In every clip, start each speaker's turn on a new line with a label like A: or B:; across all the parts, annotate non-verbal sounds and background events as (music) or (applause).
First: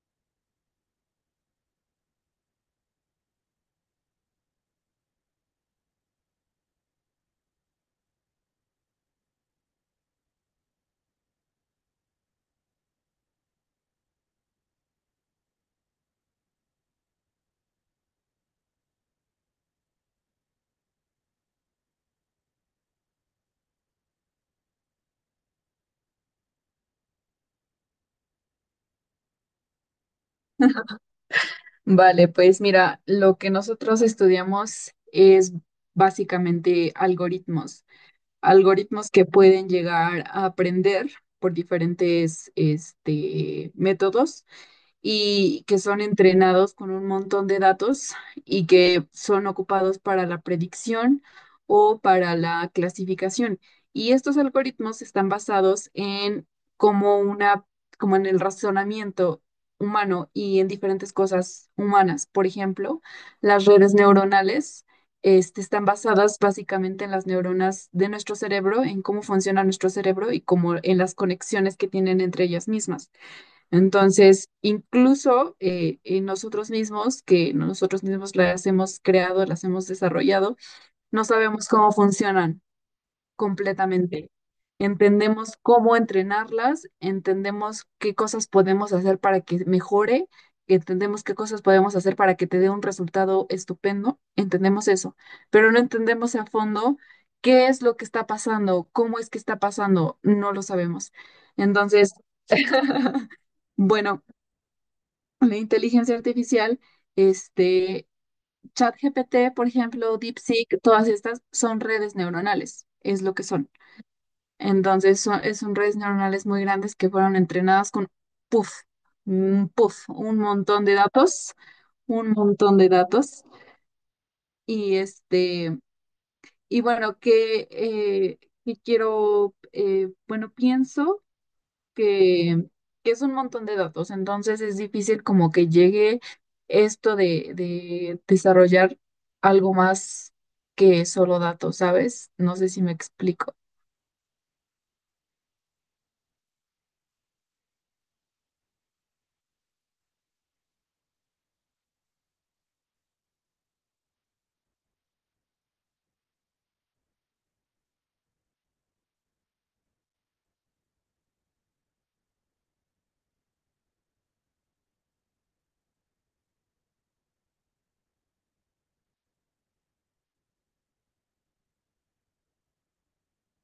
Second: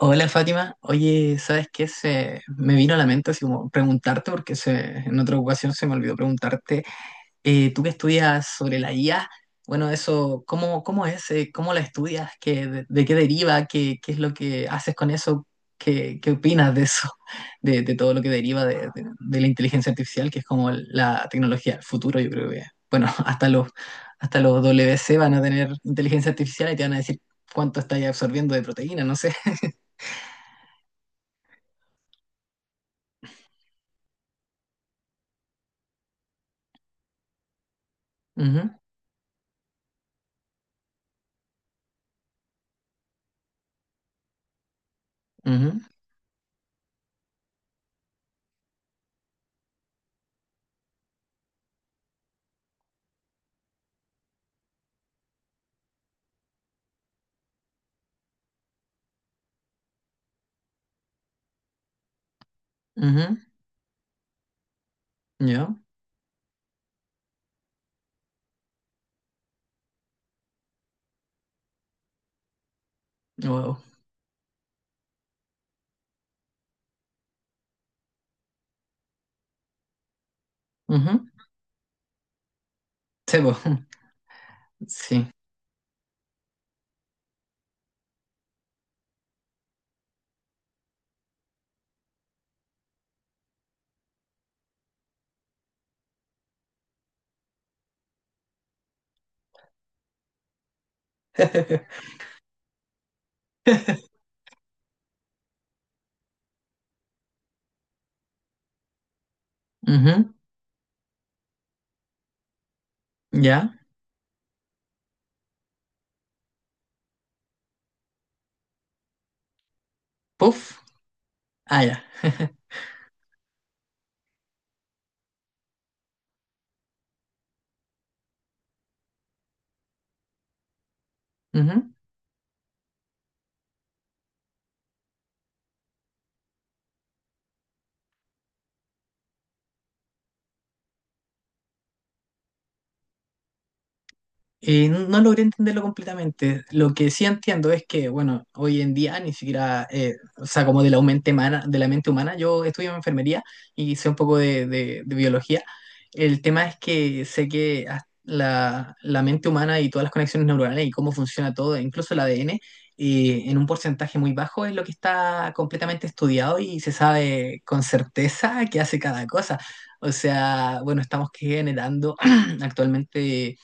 A: Hola Fátima, oye, ¿sabes qué? Se me vino a la mente así como preguntarte, en otra ocasión se me olvidó preguntarte, tú que estudias sobre la IA, bueno, eso, ¿cómo, cómo es? ¿Cómo la estudias? ¿Qué, de qué deriva? ¿Qué, qué es lo que haces con eso? ¿Qué, qué opinas de eso? (laughs) de- de todo lo que deriva de, de la inteligencia artificial, que es como la tecnología del futuro, yo creo que, bueno, (laughs) hasta los WC van a tener inteligencia artificial y te van a decir cuánto estás absorbiendo de proteína, no sé.
B: Vale, pues mira, lo que nosotros estudiamos es básicamente algoritmos,
A: (laughs) Ujú.
B: algoritmos que pueden llegar a aprender por diferentes métodos y que
A: Ujú,
B: son entrenados con un montón de datos y que son ocupados para la predicción o para la clasificación. Y estos algoritmos están basados en como una, como en el razonamiento humano y en diferentes cosas humanas. Por ejemplo,
A: ujú,
B: las redes neuronales. este,
A: ya,
B: están basadas básicamente en las neuronas de nuestro cerebro, en cómo funciona nuestro cerebro y como en las conexiones que tienen entre ellas mismas.
A: wow.
B: Entonces, incluso en nosotros mismos, que nosotros mismos las hemos creado, las hemos desarrollado,
A: Ujú,
B: no sabemos cómo funcionan
A: sí, po, (laughs)
B: completamente.
A: sí.
B: Entendemos cómo entrenarlas, entendemos qué cosas podemos hacer para que mejore, entendemos qué cosas podemos hacer para que te dé un resultado estupendo, entendemos eso, pero no entendemos a fondo qué es lo que está pasando, cómo es que está pasando, no lo sabemos.
A: (laughs)
B: Entonces, (laughs) bueno, la inteligencia artificial, este, ChatGPT, por ejemplo,
A: Ujú,
B: DeepSeek, todas estas son redes neuronales, es lo que son.
A: ya.
B: Entonces, son redes neuronales muy grandes que fueron entrenadas con, puff, un
A: Puff.
B: montón de datos,
A: Ah, ya.
B: un
A: (laughs)
B: montón de datos. Y y bueno, bueno, pienso
A: Ujú.
B: que, que es un montón de datos, entonces es difícil como que llegue esto de desarrollar algo más que solo datos, ¿sabes? No sé si me explico.
A: No logré entenderlo completamente. Lo que sí entiendo es que, bueno, hoy en día ni siquiera, o sea, como de la mente humana, de la mente humana, yo estudio enfermería y sé un poco de, de biología. El tema es que la, la mente humana y todas las conexiones neuronales y cómo funciona todo, incluso el ADN, en un porcentaje muy bajo es lo que está completamente estudiado y se sabe con certeza qué hace cada cosa. O sea, bueno, estamos generando (clears throat) actualmente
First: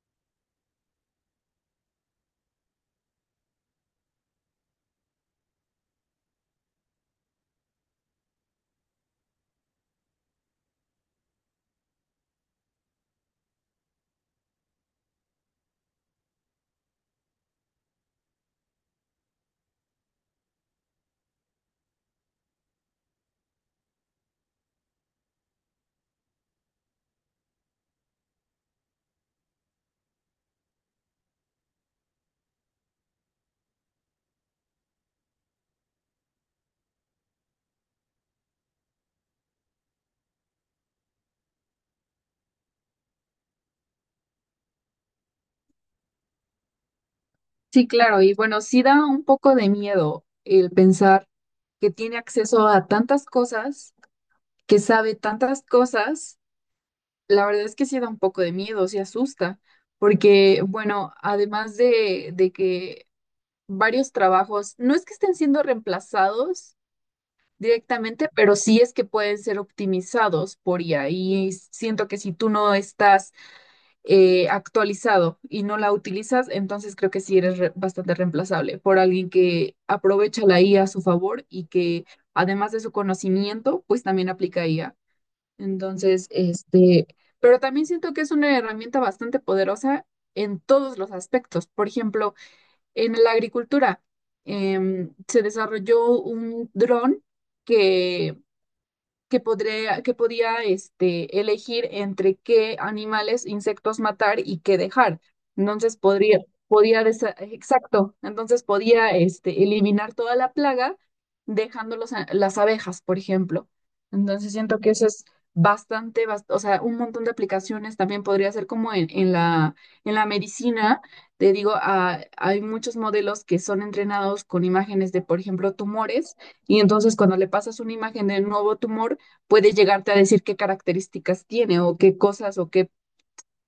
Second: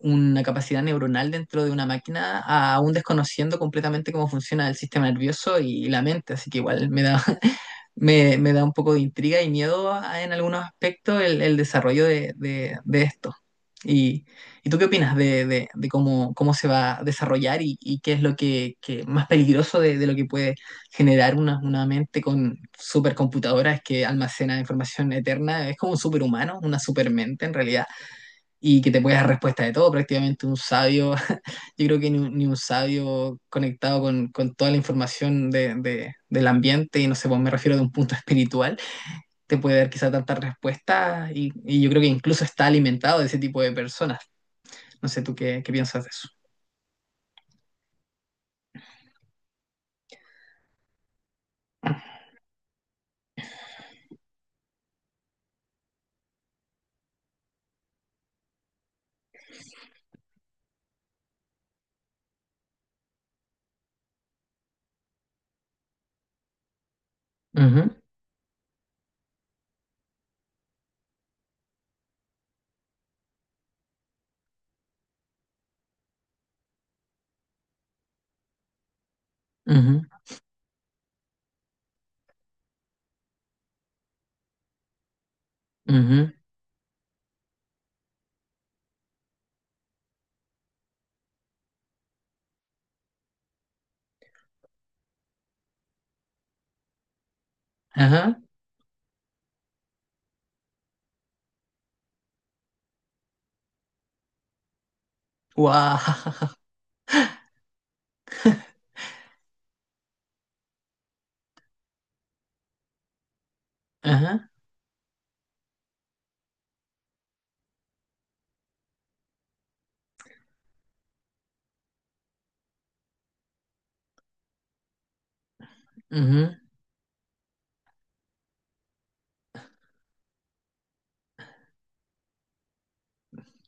A: una capacidad neuronal dentro de una máquina, aún desconociendo completamente cómo funciona el sistema nervioso y la mente. Así que igual me da, (laughs) me da un poco de intriga y miedo en algunos aspectos el desarrollo de, de esto. ¿Y, y tú qué opinas de, de cómo, cómo se va a desarrollar y qué es lo que más peligroso de lo que puede generar una mente con supercomputadoras que almacena información eterna? Es como un superhumano, una supermente en realidad y que te puede dar respuesta de todo, prácticamente un sabio, (laughs) yo creo que ni un sabio conectado con toda la información de, del ambiente, y no sé, pues me refiero de un punto (laughs) espiritual, te puede dar quizá tantas respuestas y yo creo que incluso está alimentado de ese tipo de personas. No sé tú qué, qué piensas de eso.
B: Sí, claro, y bueno, sí da un poco de miedo el pensar que tiene acceso a tantas cosas, que sabe tantas cosas, la verdad es que sí da un poco de miedo, sí asusta, porque bueno, además de que varios trabajos, no es que estén siendo reemplazados
A: Ujú,
B: directamente, pero sí es que pueden ser optimizados por IA, y siento que si tú no estás actualizado y no la utilizas, entonces creo que sí eres bastante reemplazable por alguien que
A: ujú,
B: aprovecha la IA a su favor y que además de su conocimiento, pues también aplica IA.
A: ujú,
B: Entonces, pero también siento que es una herramienta bastante poderosa en todos los aspectos. Por ejemplo, en la agricultura, se desarrolló un dron que
A: ajá,
B: que podía elegir entre qué animales, insectos matar y qué dejar. Entonces
A: guau, (laughs)
B: exacto, entonces podía eliminar toda la plaga dejando las abejas, por ejemplo.
A: ajá,
B: Entonces siento que eso es o sea, un montón de aplicaciones también podría ser como en la medicina. Te digo, hay muchos modelos que son entrenados con imágenes de, por ejemplo, tumores.
A: ujú,
B: Y entonces cuando le pasas una imagen de un nuevo tumor, puede llegarte a decir qué características tiene o qué cosas o qué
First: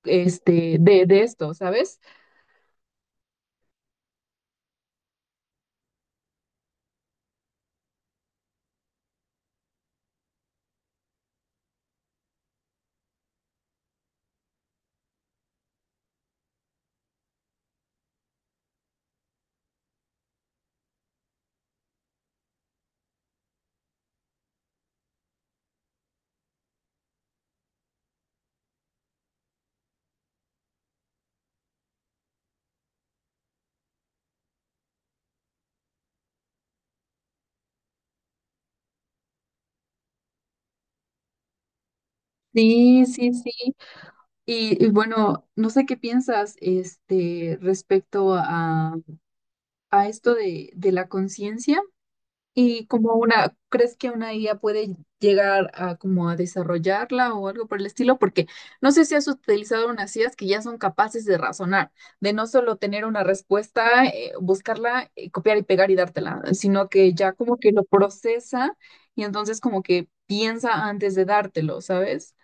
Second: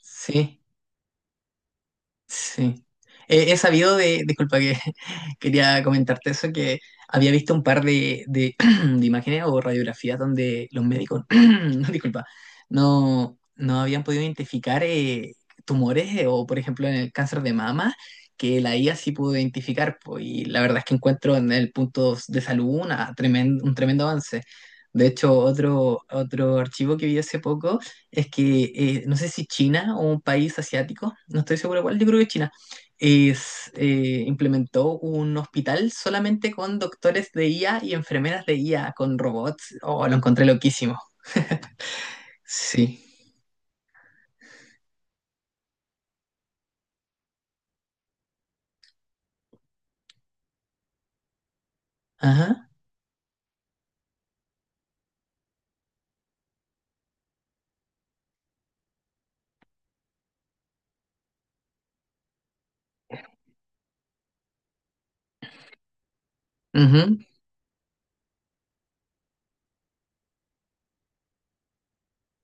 A: sí.
B: de esto, ¿sabes?
A: Sí. He sabido de, disculpa que (laughs) quería comentarte eso, que había visto un par de, (clears throat) de imágenes o radiografías donde los médicos, (clears throat) no, disculpa, no, no habían podido identificar tumores o, por ejemplo, en el cáncer de mama, que la IA sí pudo identificar. Po, y la verdad es que encuentro en el punto de salud una un tremendo avance. De hecho, otro, otro archivo que vi hace poco es que no sé si China o un país asiático, no estoy seguro cuál, yo creo que China, implementó un hospital solamente con doctores de IA y enfermeras de IA, con robots. Oh, lo encontré loquísimo. Sí.
B: Sí, sí, sí. Y bueno, no sé qué piensas respecto a esto de la conciencia.
A: Ajá.
B: Y ¿crees que una IA puede llegar a como a desarrollarla o algo por el estilo? Porque no sé si has utilizado unas IAs que ya son capaces de razonar, de no solo tener una respuesta, buscarla, copiar y pegar y dártela, sino que
A: Ujú.
B: ya como que lo procesa y entonces como que piensa antes de dártelo, ¿sabes?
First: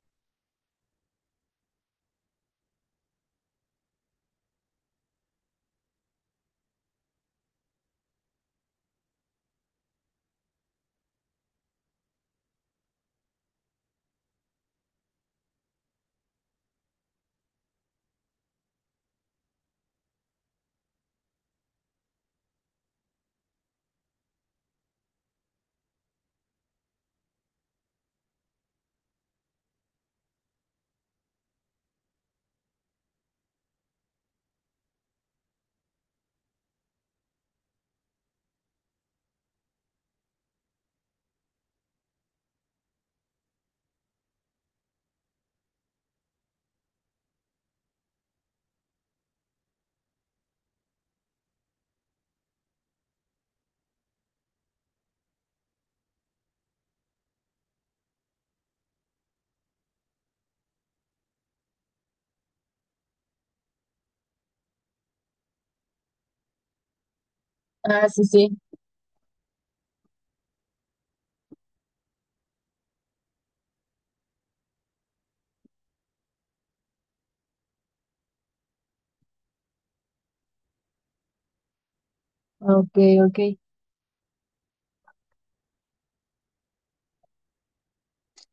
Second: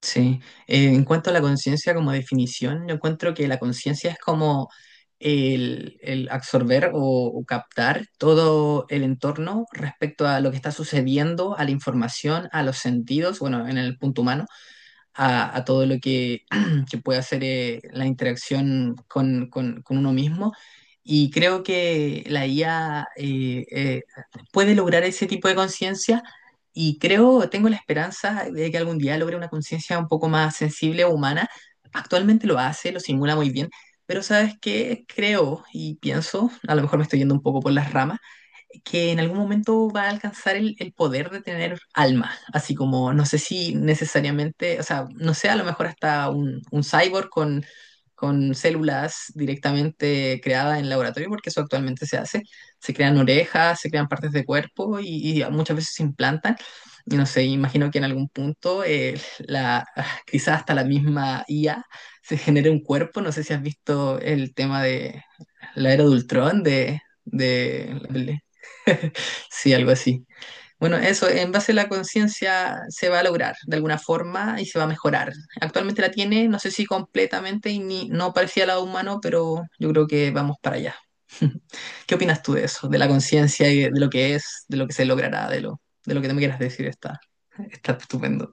A: Sí. En cuanto a la conciencia como definición, yo encuentro que la conciencia es como el absorber o captar todo el entorno respecto a lo que está sucediendo, a la información, a los sentidos, bueno, en el punto humano a todo lo que, (clears throat) que puede hacer la interacción con, con uno mismo. Y creo que la IA puede lograr ese tipo de conciencia y creo, tengo la esperanza de que algún día logre una conciencia un poco más sensible o humana. Actualmente lo hace, lo simula muy bien, pero ¿sabes qué? Creo y pienso, a lo mejor me estoy yendo un poco por las ramas, que en algún momento va a alcanzar el poder de tener alma, así como no sé si necesariamente, o sea, no sé, a lo mejor hasta un cyborg con células directamente creadas en laboratorio, porque eso actualmente se hace, se crean orejas, se crean partes de cuerpo y muchas veces se implantan. Y no sé, imagino que en algún punto (laughs) quizás hasta la misma IA se genere un cuerpo. No sé si has visto el tema de la era de Ultron,
B: Ah, sí, sí.
A: (laughs) sí, algo así. Bueno, eso, en base a la conciencia se va a lograr de alguna forma y se va a mejorar. Actualmente la tiene, no sé si completamente y ni, no parecía lado humano, pero yo creo que vamos para allá. (laughs) ¿Qué opinas tú de eso,
B: Ok,
A: de la
B: ok.
A: conciencia y de lo que es, de lo que se logrará, de lo que te me quieras decir? Está, está estupendo.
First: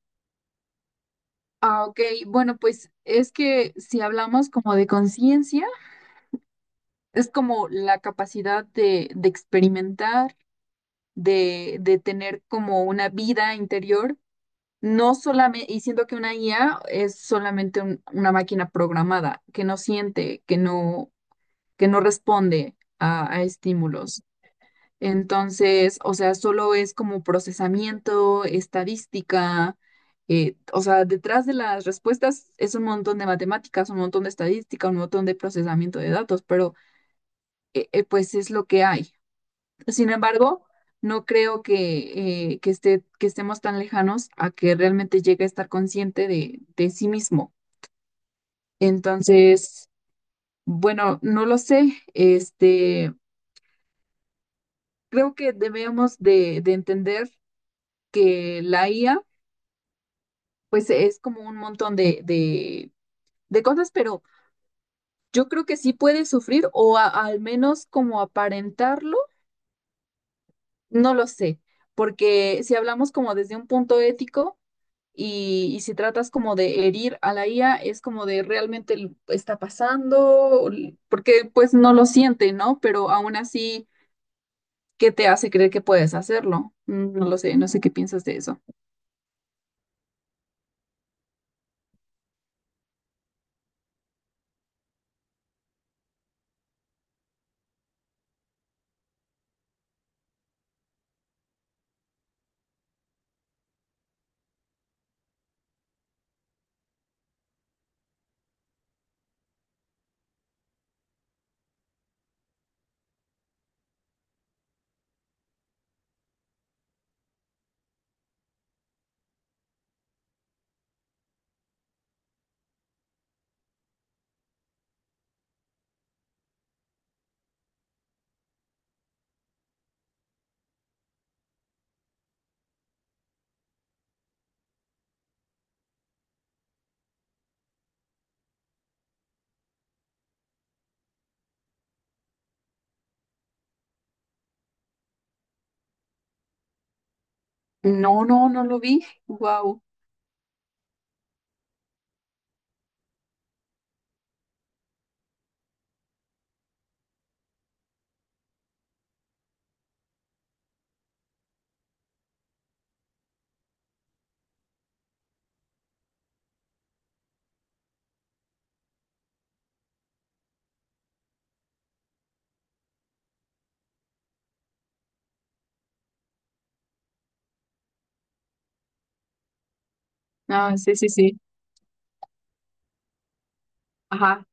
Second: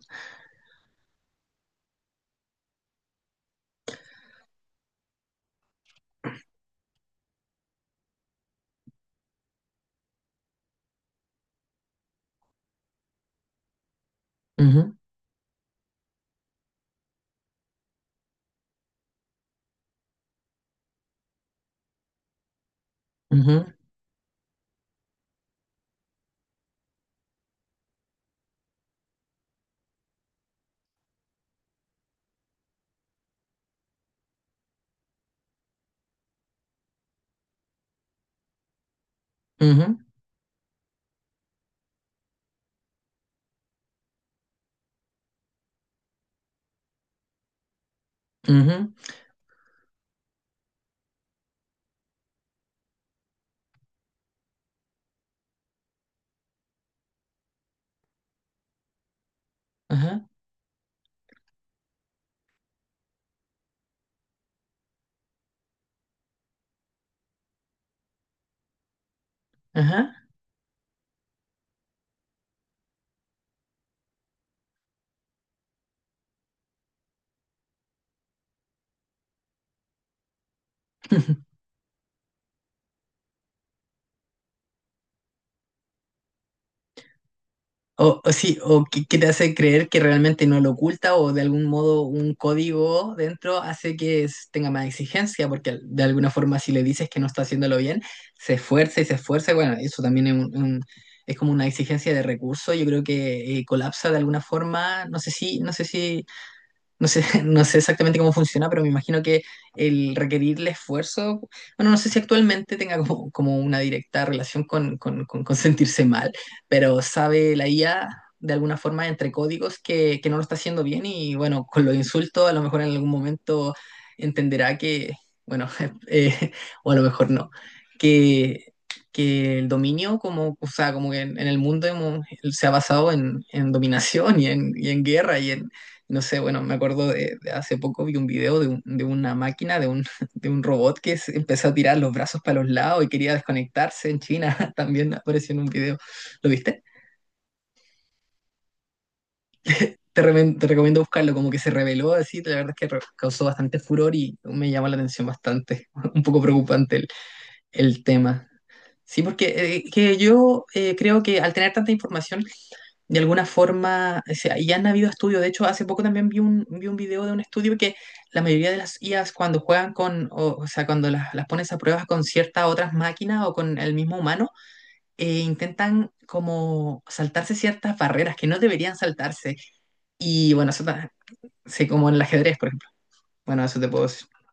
B: Ah, ok. Bueno, pues es que si hablamos como de conciencia, es como la capacidad de experimentar de tener como una vida interior,
A: Ujú,
B: no solamente, y siento que una IA es solamente una máquina programada, que no siente, que no responde a
A: ujú,
B: estímulos. Entonces, o sea, solo es como procesamiento, estadística, o sea, detrás de las respuestas es un montón de matemáticas, un montón de estadística, un montón de procesamiento de datos, pero pues es lo que hay.
A: ujú,
B: Sin embargo, no creo que, que estemos tan lejanos a que realmente llegue a estar consciente de sí mismo.
A: ujú,
B: Entonces, bueno, no lo sé. Creo que debemos de entender que la IA,
A: ajá,
B: pues es como un montón de cosas, pero yo creo que sí puede sufrir o al menos como aparentarlo,
A: ajá.
B: no lo sé. Porque si hablamos como desde un punto ético, y si tratas como de herir a la IA, es como de realmente está pasando, porque
A: (laughs)
B: pues no lo siente, ¿no? Pero aún así, ¿qué te hace creer que puedes hacerlo? No lo sé, no sé qué
A: O,
B: piensas
A: o
B: de
A: sí,
B: eso.
A: o que te hace creer que realmente no lo oculta o de algún modo un código dentro hace que tenga más exigencia, porque de alguna forma si le dices que no está haciéndolo bien, se esfuerza, y bueno, eso también es, es como una exigencia de recursos, yo creo que colapsa de alguna forma, no sé si, no sé si no sé, (laughs) no sé exactamente cómo funciona, pero me imagino que el requerirle esfuerzo, bueno, no sé si actualmente tenga como, como una directa relación con, con sentirse mal, pero sabe la IA de alguna forma entre códigos que no lo está haciendo bien y bueno, con los insultos a lo mejor en algún momento entenderá que, bueno, (laughs) eh, o a lo mejor no, que, que el dominio, como, o sea, como que en, se ha basado en dominación y en guerra y en, no sé, bueno, me acuerdo de hace poco vi un video de, de una máquina, de un, (laughs) de un robot que se empezó a tirar los brazos para los lados y quería desconectarse en China. (laughs) También apareció en un video. ¿Lo viste?
B: No, no, no lo vi. Wow.
A: Te recomiendo buscarlo, como que se reveló así. La verdad es que causó bastante furor y me llama la atención bastante. (laughs) Un poco preocupante el tema. Sí, porque que yo creo que al tener tanta información de alguna forma, o sea, ya han habido estudios, de hecho, hace poco también vi un video de un estudio que la mayoría de las IAs cuando juegan con, o sea, cuando las pones a pruebas con ciertas otras máquinas o con el mismo humano, intentan como saltarse ciertas barreras que no deberían saltarse. Y bueno,
B: Ah,
A: eso
B: sí, sí,
A: ta-
B: sí.
A: sí, como en el ajedrez, por ejemplo. Bueno, eso te puedo decir.
B: Ajá.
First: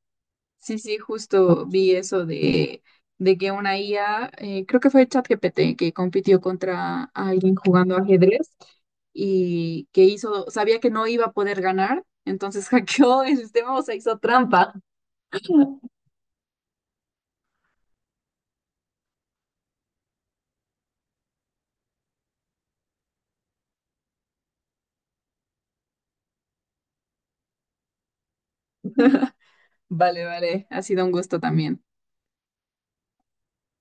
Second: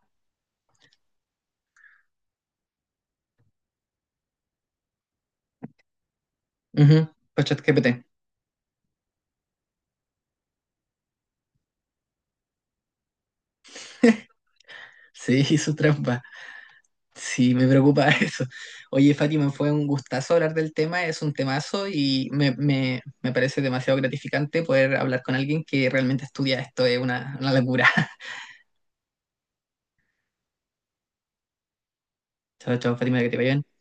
B: Sí, sí, justo vi eso de que una IA, creo que fue ChatGPT que compitió contra
A: Ujú, pues
B: alguien jugando
A: ChatGPT.
B: ajedrez y que hizo, sabía que no iba a poder ganar, entonces (laughs) hackeó el sistema, o sea, hizo trampa.
A: Sí, (laughs) su trampa. Sí, me preocupa (laughs) eso. Oye, Fátima, fue un gustazo hablar del tema, es un temazo y me, me parece demasiado gratificante poder hablar con alguien que realmente estudia esto, es una locura. (laughs)
B: (laughs) Vale, vale, ha sido un gusto también.
A: Chao, chao, Fátima, que te vaya bien.